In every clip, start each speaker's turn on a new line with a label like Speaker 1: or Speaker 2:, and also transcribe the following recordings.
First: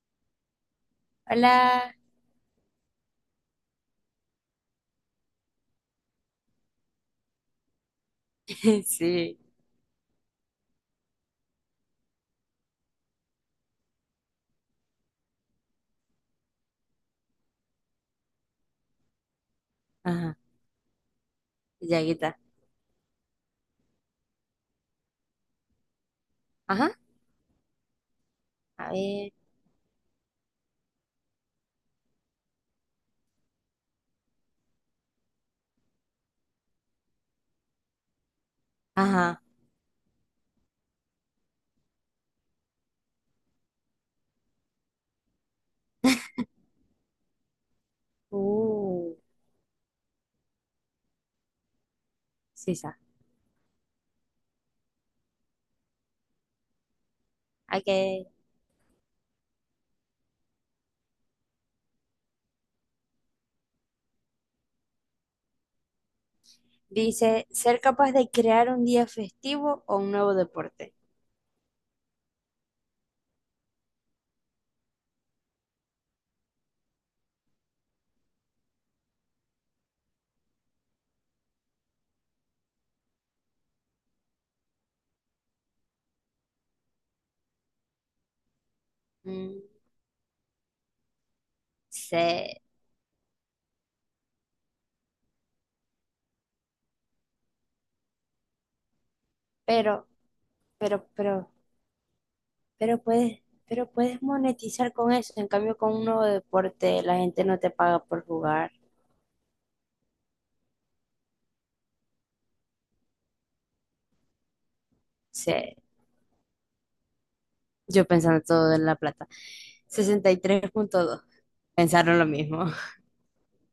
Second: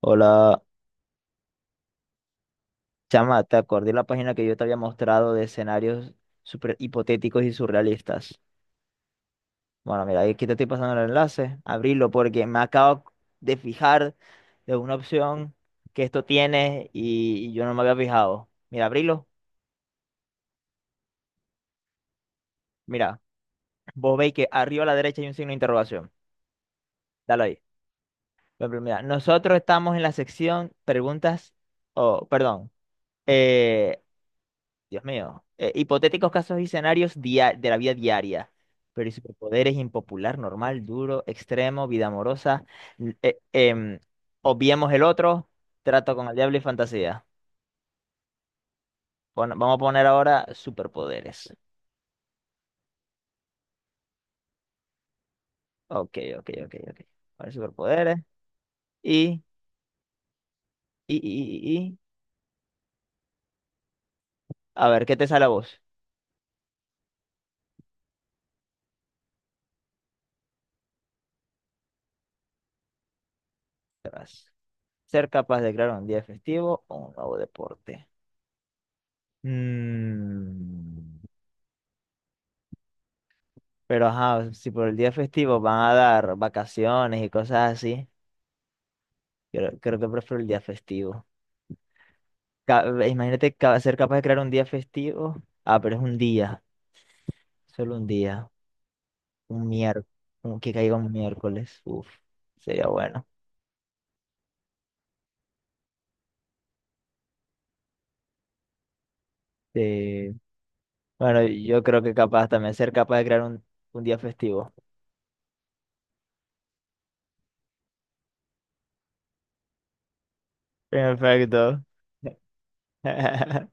Speaker 1: Hola,
Speaker 2: Hola.
Speaker 1: chama, te acordé la página que yo te había mostrado de escenarios super hipotéticos y surrealistas.
Speaker 2: Sí.
Speaker 1: Bueno, mira, aquí te estoy pasando el enlace, abrilo porque me acabo de fijar de una opción que esto tiene y yo no me había fijado. Mira, abrilo,
Speaker 2: Ajá. Llaguita.
Speaker 1: mira, vos veis que arriba a la derecha hay un signo de interrogación.
Speaker 2: Ajá.
Speaker 1: Dale ahí. Por ejemplo,
Speaker 2: A
Speaker 1: mira,
Speaker 2: ver.
Speaker 1: nosotros estamos en la sección preguntas, o perdón, eh, Dios mío. Hipotéticos casos y escenarios de la vida diaria. Pero y
Speaker 2: Ajá.
Speaker 1: superpoderes impopular, normal, duro, extremo, vida amorosa. l- eh, em, Obviemos el otro, trato con el diablo y fantasía.
Speaker 2: Uh.
Speaker 1: Vamos a poner ahora superpoderes.
Speaker 2: Sí, ya.
Speaker 1: Ok, ok, ok, ok. A superpoderes.
Speaker 2: Ok.
Speaker 1: Y, y, y, y, y- A ver, ¿qué te sale a vos?
Speaker 2: Dice, ser capaz de crear un día festivo o un nuevo deporte.
Speaker 1: Verás. Ser capaz de crear un día festivo o un nuevo deporte. Mm. Pero ajá, si por el día festivo van a dar vacaciones y cosas así,
Speaker 2: Mm,
Speaker 1: creo que prefiero el día festivo.
Speaker 2: sí.
Speaker 1: Imagínate ser capaz de crear un día festivo. Ah, pero es un día, solo un día, un
Speaker 2: Pero,
Speaker 1: miércoles, que caiga
Speaker 2: pero,
Speaker 1: un
Speaker 2: pero,
Speaker 1: miércoles. Uf, sería
Speaker 2: pero
Speaker 1: bueno.
Speaker 2: puedes, pero puedes monetizar con eso. En cambio, con un nuevo deporte, la gente no te paga por jugar.
Speaker 1: Sí. Bueno, yo creo que capaz también ser capaz de crear un día festivo.
Speaker 2: Sí. Yo pensando todo en la plata. 63,2.
Speaker 1: Perfecto.
Speaker 2: Pensaron lo mismo.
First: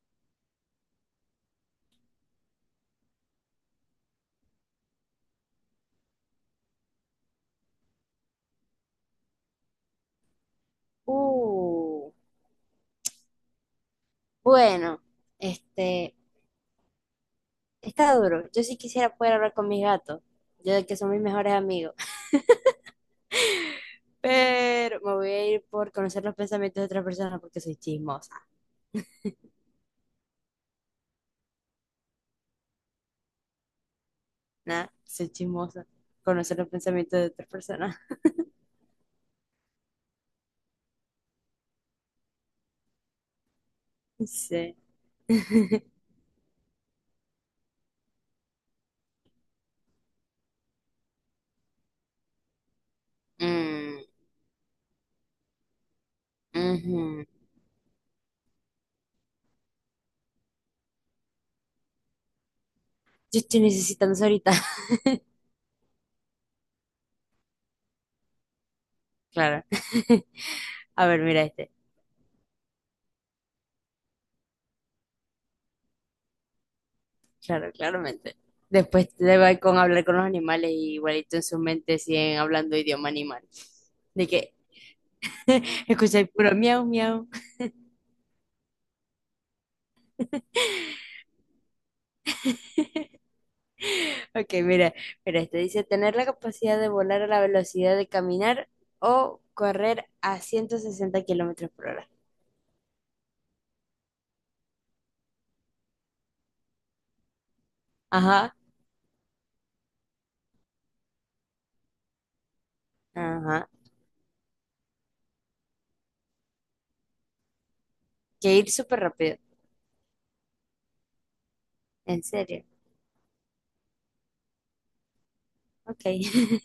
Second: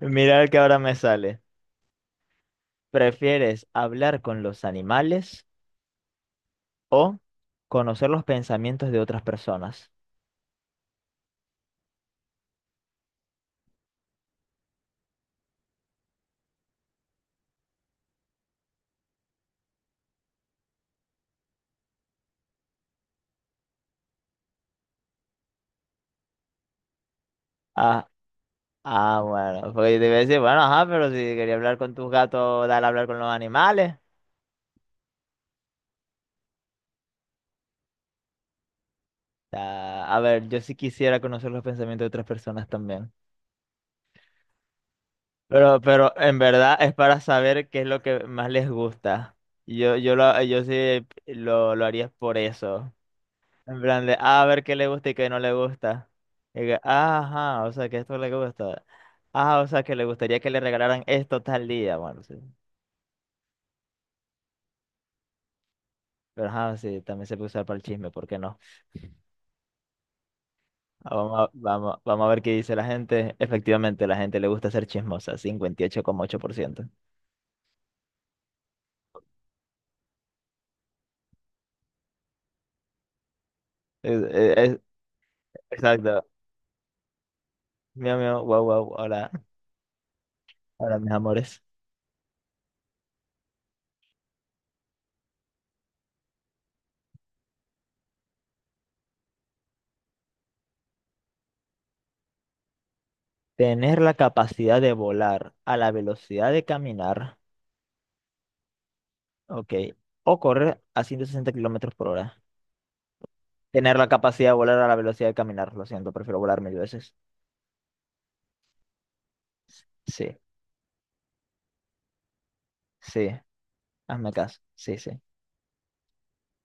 Speaker 1: Mira el que ahora me sale. ¿Prefieres hablar con los animales, o conocer los pensamientos de otras personas?
Speaker 2: Uh. Bueno, este, está duro. Yo sí quisiera poder hablar con mis gatos, yo que son mis mejores amigos, pero me voy a ir por conocer los pensamientos de otras personas porque soy
Speaker 1: Ah,
Speaker 2: chismosa,
Speaker 1: ah, bueno, porque yo te iba a decir, bueno, ajá, pero si quería hablar con tus gatos, dale a hablar con los animales.
Speaker 2: ¿no? Soy chismosa. Conocer los pensamientos de otras personas.
Speaker 1: Ah, a ver, yo sí quisiera conocer los pensamientos de otras personas también.
Speaker 2: Sí.
Speaker 1: Pero en verdad es para saber qué es lo que más les gusta. Yo sí lo haría por eso. En
Speaker 2: Mm,
Speaker 1: plan de, a ver qué le gusta y qué no le gusta. Y que,
Speaker 2: ujú.
Speaker 1: ajá, o sea, que esto le gusta. Ah, o sea, que le gustaría que le regalaran esto tal día. Bueno, sí.
Speaker 2: Yo estoy necesitando eso ahorita.
Speaker 1: Pero ajá, sí, también se puede usar para el chisme, ¿por qué no?
Speaker 2: Claro. A
Speaker 1: Ah,
Speaker 2: ver,
Speaker 1: Vamos
Speaker 2: mira
Speaker 1: a,
Speaker 2: este.
Speaker 1: vamos, vamos a ver qué dice la gente. Efectivamente, la gente le gusta ser chismosa, 58,8%.
Speaker 2: Claro, claramente. Después te va con hablar con los animales y igualito en su mente siguen hablando idioma animal.
Speaker 1: Es-
Speaker 2: De
Speaker 1: es-
Speaker 2: que
Speaker 1: e, es- exacto.
Speaker 2: escucháis puro miau, miau.
Speaker 1: Miau, miau, guau, guau, hola, hola, mis amores.
Speaker 2: Ok, mira, mira, este dice tener la capacidad de volar a la velocidad de caminar o correr a 160 km/h.
Speaker 1: Tener la capacidad de volar a la velocidad de caminar,
Speaker 2: Ajá,
Speaker 1: ok, o correr a 160 kilómetros por hora.
Speaker 2: ajá.
Speaker 1: Tener la capacidad de volar a la velocidad de caminar, lo siento, prefiero volar mil veces.
Speaker 2: Que ir súper rápido.
Speaker 1: Sí,
Speaker 2: En serio.
Speaker 1: sí, hazme caso, sí, sí.
Speaker 2: Ok.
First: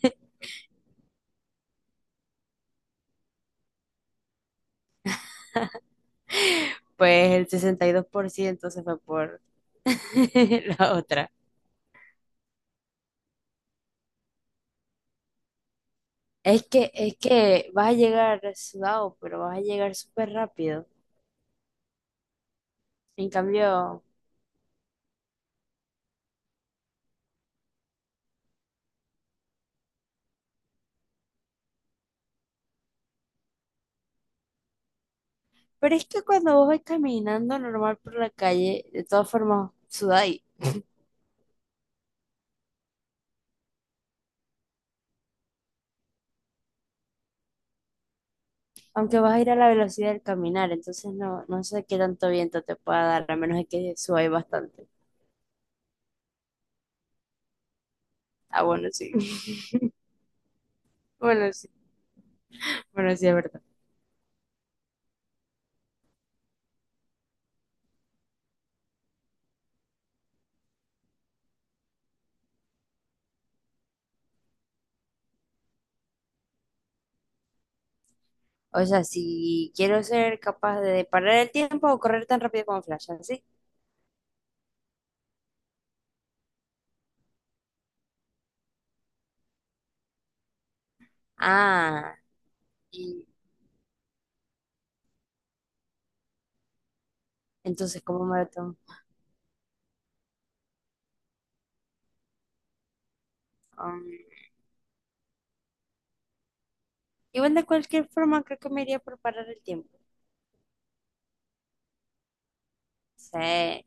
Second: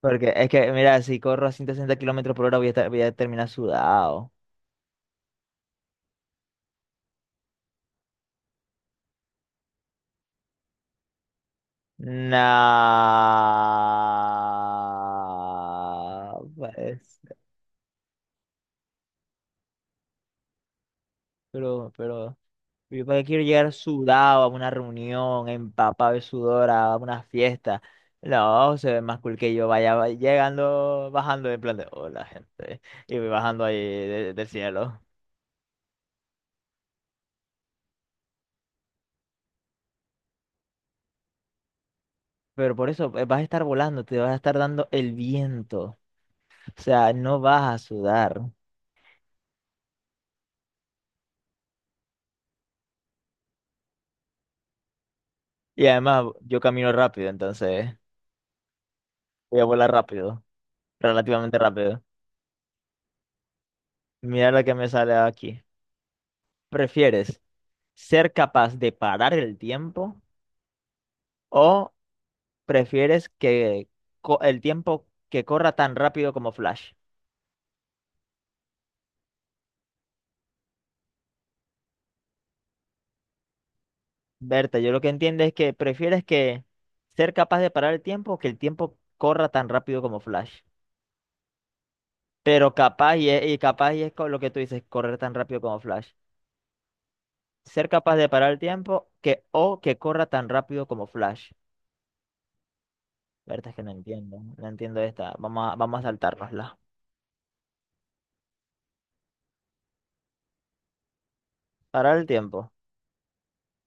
Speaker 1: Porque es que, mira, si corro a 160 kilómetros por hora voy a terminar sudado.
Speaker 2: Pues el 62% se fue por la otra.
Speaker 1: No,
Speaker 2: Es
Speaker 1: pues,
Speaker 2: que vas a llegar sudado, pero vas a llegar súper rápido.
Speaker 1: pero, pero, yo para qué
Speaker 2: En
Speaker 1: quiero llegar
Speaker 2: cambio,
Speaker 1: sudado a una reunión, empapado de sudor, a una fiesta. No, se ve más cool que yo llegando, bajando en plan de hola, gente, y voy bajando ahí del cielo.
Speaker 2: pero es que cuando vos vas caminando normal por la calle, de todas formas, sudás.
Speaker 1: Pero por eso vas a estar volando, te vas a estar dando el viento, o sea, no vas a sudar.
Speaker 2: Aunque vas a ir a la velocidad del caminar, entonces no, no sé qué tanto viento te pueda dar, a menos de que suba bastante.
Speaker 1: Y además, yo camino rápido, entonces
Speaker 2: Ah, bueno, sí.
Speaker 1: voy a volar rápido,
Speaker 2: Bueno,
Speaker 1: relativamente
Speaker 2: sí.
Speaker 1: rápido.
Speaker 2: Bueno, sí, es verdad.
Speaker 1: Mira la que me sale aquí. ¿Prefieres ser capaz de parar el tiempo, o prefieres que el tiempo que corra tan rápido como Flash?
Speaker 2: O sea, si quiero ser capaz de parar el tiempo o correr tan rápido como Flash, ¿sí?
Speaker 1: Berta, yo lo que entiendo es que prefieres que ser capaz de parar el tiempo o que el tiempo corra tan rápido como Flash.
Speaker 2: Ah,
Speaker 1: Pero capaz
Speaker 2: y
Speaker 1: y, y capaz y es con lo que tú dices, correr tan rápido como Flash. Ser
Speaker 2: entonces,
Speaker 1: capaz
Speaker 2: ¿cómo
Speaker 1: de parar el
Speaker 2: maratón?
Speaker 1: tiempo que o que corra tan rápido como Flash. La verdad es que no
Speaker 2: Um,
Speaker 1: entiendo. No entiendo esta. Vamos a saltárnosla.
Speaker 2: Igual de cualquier forma, creo que me iría por parar el tiempo.
Speaker 1: Parar el tiempo.
Speaker 2: Sí.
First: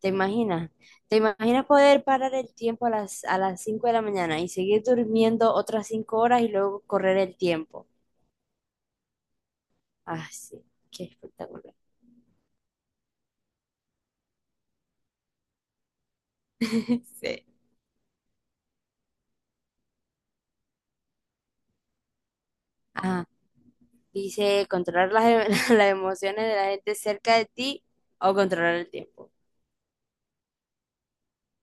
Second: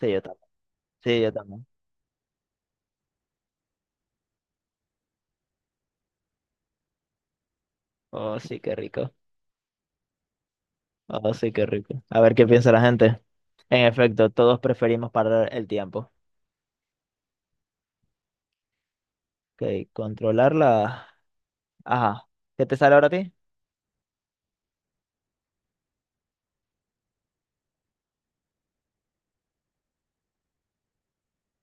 Speaker 2: ¿Te
Speaker 1: Sí, yo también.
Speaker 2: imaginas? ¿Te
Speaker 1: Sí, yo también.
Speaker 2: imaginas poder parar el tiempo a las 5 de la mañana y seguir durmiendo otras 5 horas y luego correr el tiempo?
Speaker 1: Oh, sí, qué rico.
Speaker 2: Ah, sí, qué
Speaker 1: Oh, sí, qué
Speaker 2: espectacular.
Speaker 1: rico. A ver qué piensa la gente. En efecto, todos preferimos parar el tiempo.
Speaker 2: Sí.
Speaker 1: Ok, controlar la. Ajá. ¿Qué te sale ahora a
Speaker 2: Ah,
Speaker 1: ti?
Speaker 2: dice controlar las, las emociones de la gente cerca de ti o controlar el tiempo.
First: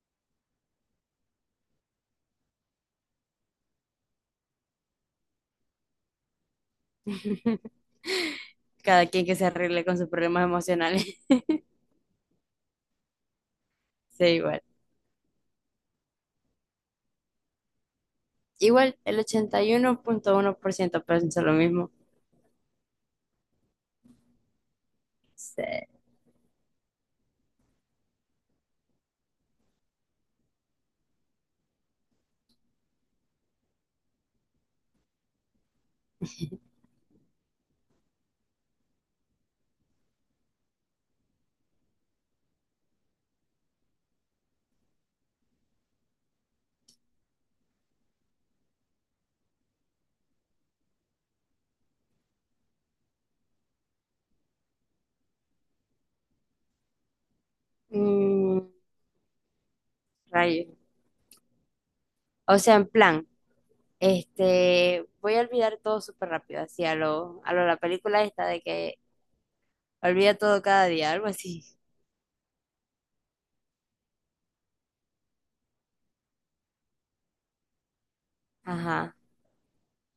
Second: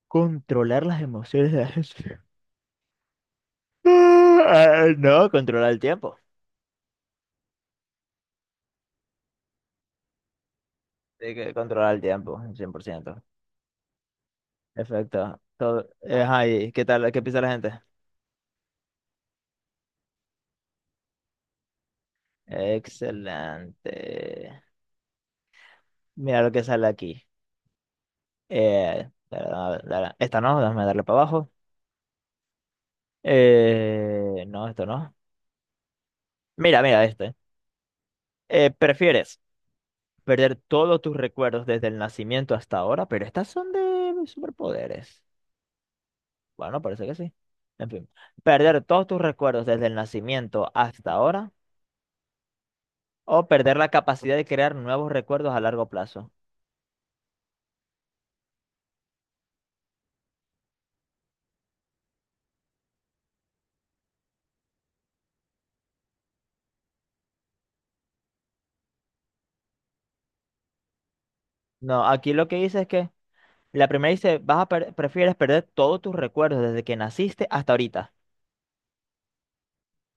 Speaker 1: Controlar las emociones de la gente. Ah, no, controlar el tiempo.
Speaker 2: Cada quien que se arregle con sus problemas emocionales.
Speaker 1: Sí, que controlar el tiempo, 100%.
Speaker 2: Sí, igual.
Speaker 1: Perfecto. Todo. Ajá, ¿y qué tal? ¿Qué piensa la gente?
Speaker 2: Igual, el 81,1% piensa lo mismo.
Speaker 1: Excelente.
Speaker 2: Sí.
Speaker 1: Mira lo que sale aquí. Esta no, déjame darle para abajo. No, esto no. Mira, mira este. ¿Prefieres perder todos tus recuerdos desde el nacimiento hasta ahora? Pero estas son de superpoderes. Bueno, parece que sí. En fin. ¿Perder todos tus recuerdos desde el nacimiento hasta ahora? ¿O perder la capacidad de crear nuevos recuerdos a largo plazo?
Speaker 2: Mm, rayos. O sea, en plan, este, voy a olvidar todo súper rápido, así a lo la película esta de que olvida todo cada día, algo así.
Speaker 1: No, aquí lo que dice es que la primera dice, prefieres perder todos tus recuerdos desde que naciste hasta ahorita.
Speaker 2: Ajá.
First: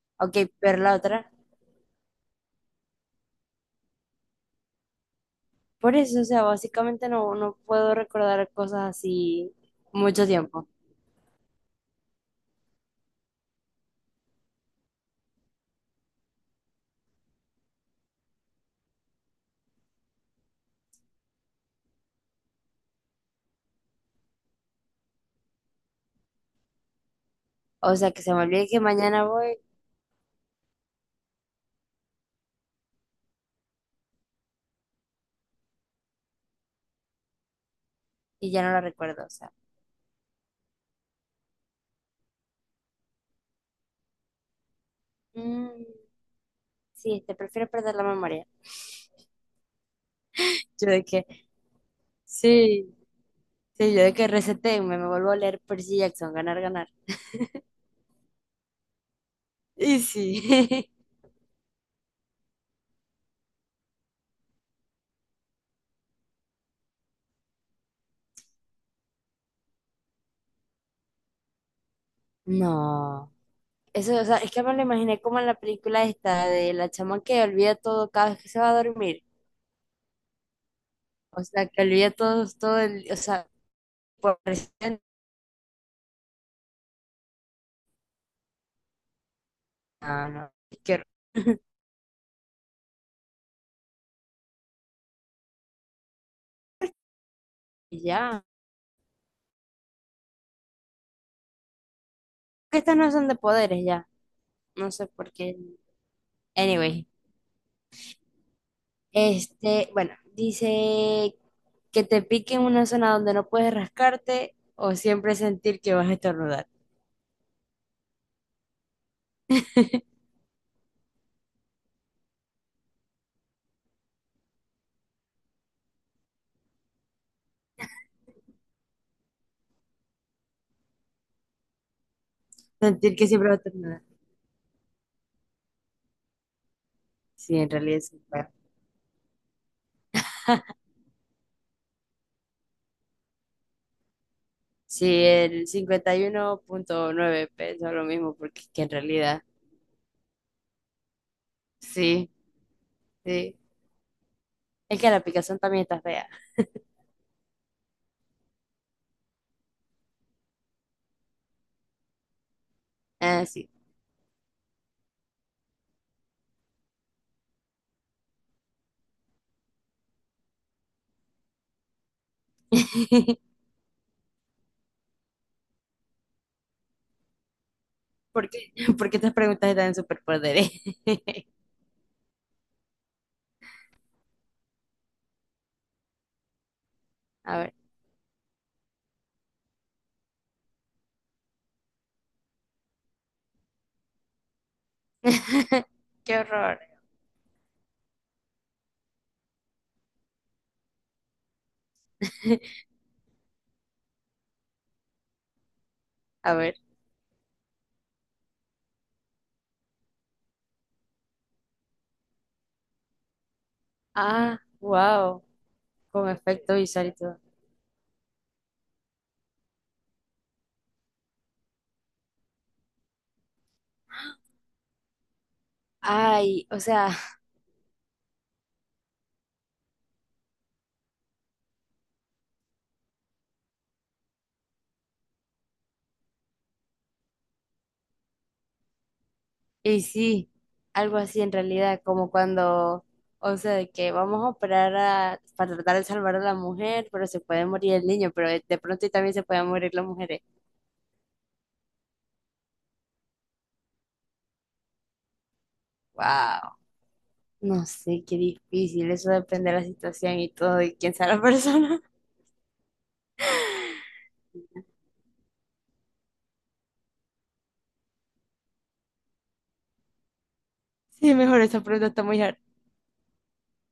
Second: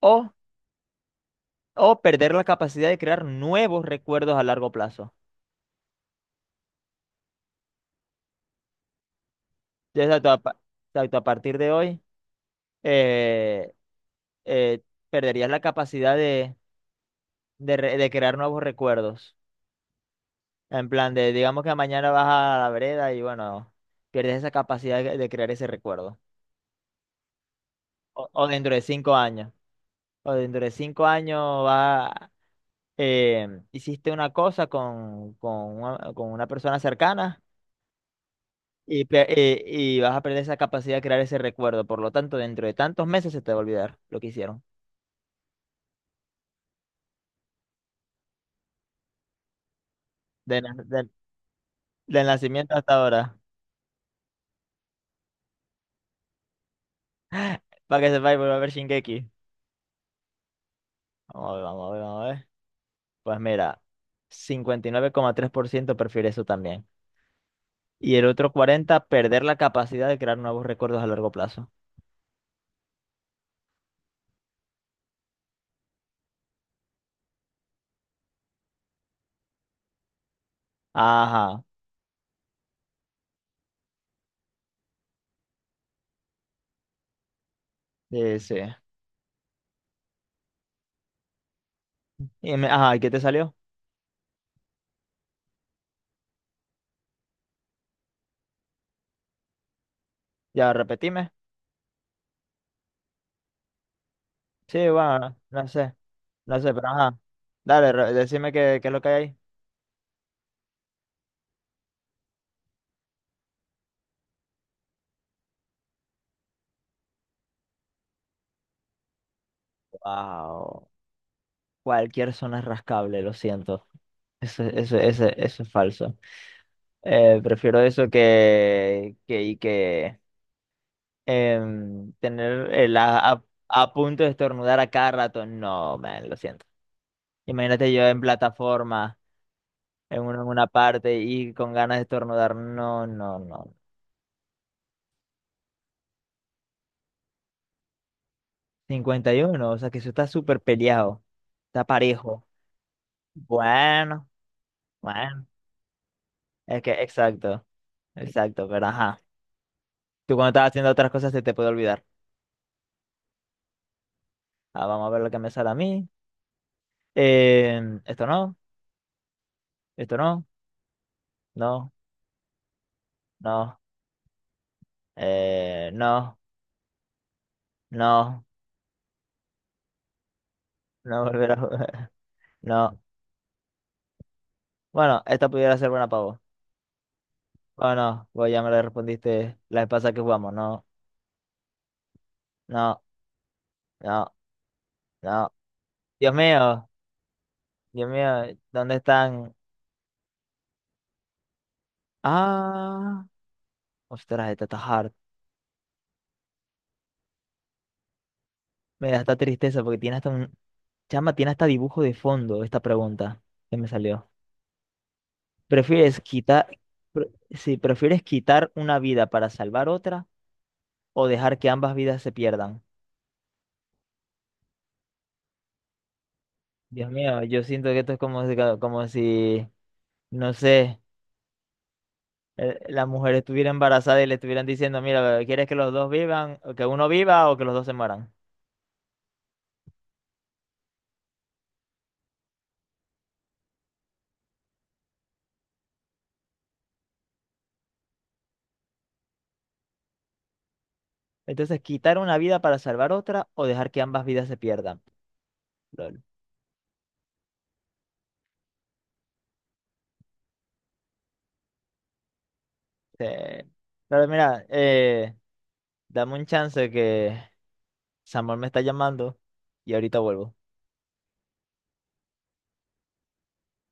Speaker 1: O
Speaker 2: Ok, pero la otra.
Speaker 1: o perder la capacidad de crear nuevos recuerdos a largo plazo.
Speaker 2: Por eso, o sea, básicamente no, no puedo recordar cosas así mucho
Speaker 1: Exacto,
Speaker 2: tiempo.
Speaker 1: a partir de hoy eh, eh, perderías la capacidad de crear nuevos recuerdos. En plan de, digamos que mañana vas a la vereda y bueno, pierdes esa capacidad de crear ese recuerdo.
Speaker 2: O sea, que
Speaker 1: O,
Speaker 2: se me
Speaker 1: o
Speaker 2: olvide
Speaker 1: dentro de
Speaker 2: que
Speaker 1: cinco
Speaker 2: mañana
Speaker 1: años.
Speaker 2: voy
Speaker 1: O dentro de cinco años va, hiciste una cosa con una persona cercana.
Speaker 2: y ya no la
Speaker 1: y,
Speaker 2: recuerdo.
Speaker 1: pe-
Speaker 2: O sea,
Speaker 1: eh, y vas a perder esa capacidad de crear ese recuerdo. Por lo tanto, dentro de tantos meses se te va a olvidar lo que hicieron.
Speaker 2: mm, sí, te prefiero perder la memoria.
Speaker 1: De na-
Speaker 2: Yo de
Speaker 1: de-
Speaker 2: que,
Speaker 1: Del nacimiento
Speaker 2: sí,
Speaker 1: hasta ahora.
Speaker 2: sí, yo de que resetéenme, me vuelvo a leer Percy Jackson, ganar, ganar.
Speaker 1: Para que sepáis, volver a ver Shingeki.
Speaker 2: Y sí.
Speaker 1: Vamos a ver, vamos a ver, vamos a ver. Pues mira, 59,3% prefiere eso también. Y el otro 40, perder la capacidad de crear nuevos recuerdos a largo plazo.
Speaker 2: No. Eso, o sea, es que me lo imaginé como en la película esta de la chama que olvida todo cada vez que se va a dormir. O
Speaker 1: Ajá,
Speaker 2: sea, que olvida todo, todo el, o sea, por presente.
Speaker 1: sí, sí.
Speaker 2: No, no, qué horror.
Speaker 1: Ajá, ¿y qué te salió?
Speaker 2: Ya.
Speaker 1: Ya, repetime.
Speaker 2: Que estas no son de poderes ya.
Speaker 1: Sí,
Speaker 2: No sé por
Speaker 1: bueno,
Speaker 2: qué.
Speaker 1: no sé, pero
Speaker 2: Anyway,
Speaker 1: ajá. Dale, decime qué, es lo que hay ahí.
Speaker 2: este, bueno, dice que te pique en una zona donde no puedes rascarte o siempre sentir que vas a estornudar.
Speaker 1: Wow. Cualquier zona es rascable, lo siento. Eso es falso. Prefiero eso que tener
Speaker 2: Sentir que siempre vas a
Speaker 1: a
Speaker 2: estornudar.
Speaker 1: punto de estornudar a cada rato. No, man, lo siento.
Speaker 2: Sí, en
Speaker 1: Imagínate
Speaker 2: realidad
Speaker 1: yo en
Speaker 2: sí. Bueno.
Speaker 1: plataforma, en una parte y con ganas de estornudar. No, no, no.
Speaker 2: Sí, el 51,9 pensó lo mismo porque es que en
Speaker 1: Cincuenta y
Speaker 2: realidad,
Speaker 1: uno, o sea que eso está súper peleado. Está
Speaker 2: sí,
Speaker 1: parejo.
Speaker 2: sí.
Speaker 1: Bueno,
Speaker 2: Es que la
Speaker 1: bueno.
Speaker 2: picazón también está fea.
Speaker 1: Es que, exacto, exacto, pero ajá. Tú cuando estás haciendo otras cosas se te puede olvidar.
Speaker 2: Ah, sí.
Speaker 1: Ah, vamos a ver lo que me sale a mí. Eh, Esto no, esto no, no, no, no, no,
Speaker 2: ¿Por qué? ¿Por qué estas preguntas están en superpoderes?
Speaker 1: no volver a jugar. No. Bueno, esta pudiera ser buena para vos.
Speaker 2: A ver.
Speaker 1: Oh, no, vos ya me la respondiste la vez pasada que jugamos. No, no, no, no. Dios
Speaker 2: Qué horror.
Speaker 1: mío, Dios mío, ¿dónde están? Ah, ostras, esta está hard.
Speaker 2: A ver.
Speaker 1: Me da esta tristeza porque tiene hasta un. Chama, tiene hasta dibujo de fondo esta pregunta que me salió.
Speaker 2: Ah, wow,
Speaker 1: ¿Prefieres
Speaker 2: con
Speaker 1: quitar,
Speaker 2: efecto visual y todo.
Speaker 1: si prefieres quitar una vida para salvar otra o dejar que ambas vidas se pierdan?
Speaker 2: Ay, o sea,
Speaker 1: Dios mío, yo siento que esto es como, como si, no sé, la mujer estuviera embarazada y le estuvieran diciendo, mira, ¿quieres que los dos vivan, o que uno viva o que los dos se mueran?
Speaker 2: y sí, algo así en realidad, como cuando, o sea, de que vamos a operar a- para tratar de salvar a la mujer, pero se puede morir el niño, pero de pronto y también se pueden morir las mujeres.
Speaker 1: Entonces, quitar una vida para salvar otra o dejar que ambas vidas se pierdan. Lol.
Speaker 2: Wow, no sé, qué difícil, eso depende de la situación y todo, y quién sea la persona.
Speaker 1: Eh, pero mira, dame un chance que Samuel me está llamando y ahorita vuelvo.
Speaker 2: Sí, mejor esa pregunta está muy hard.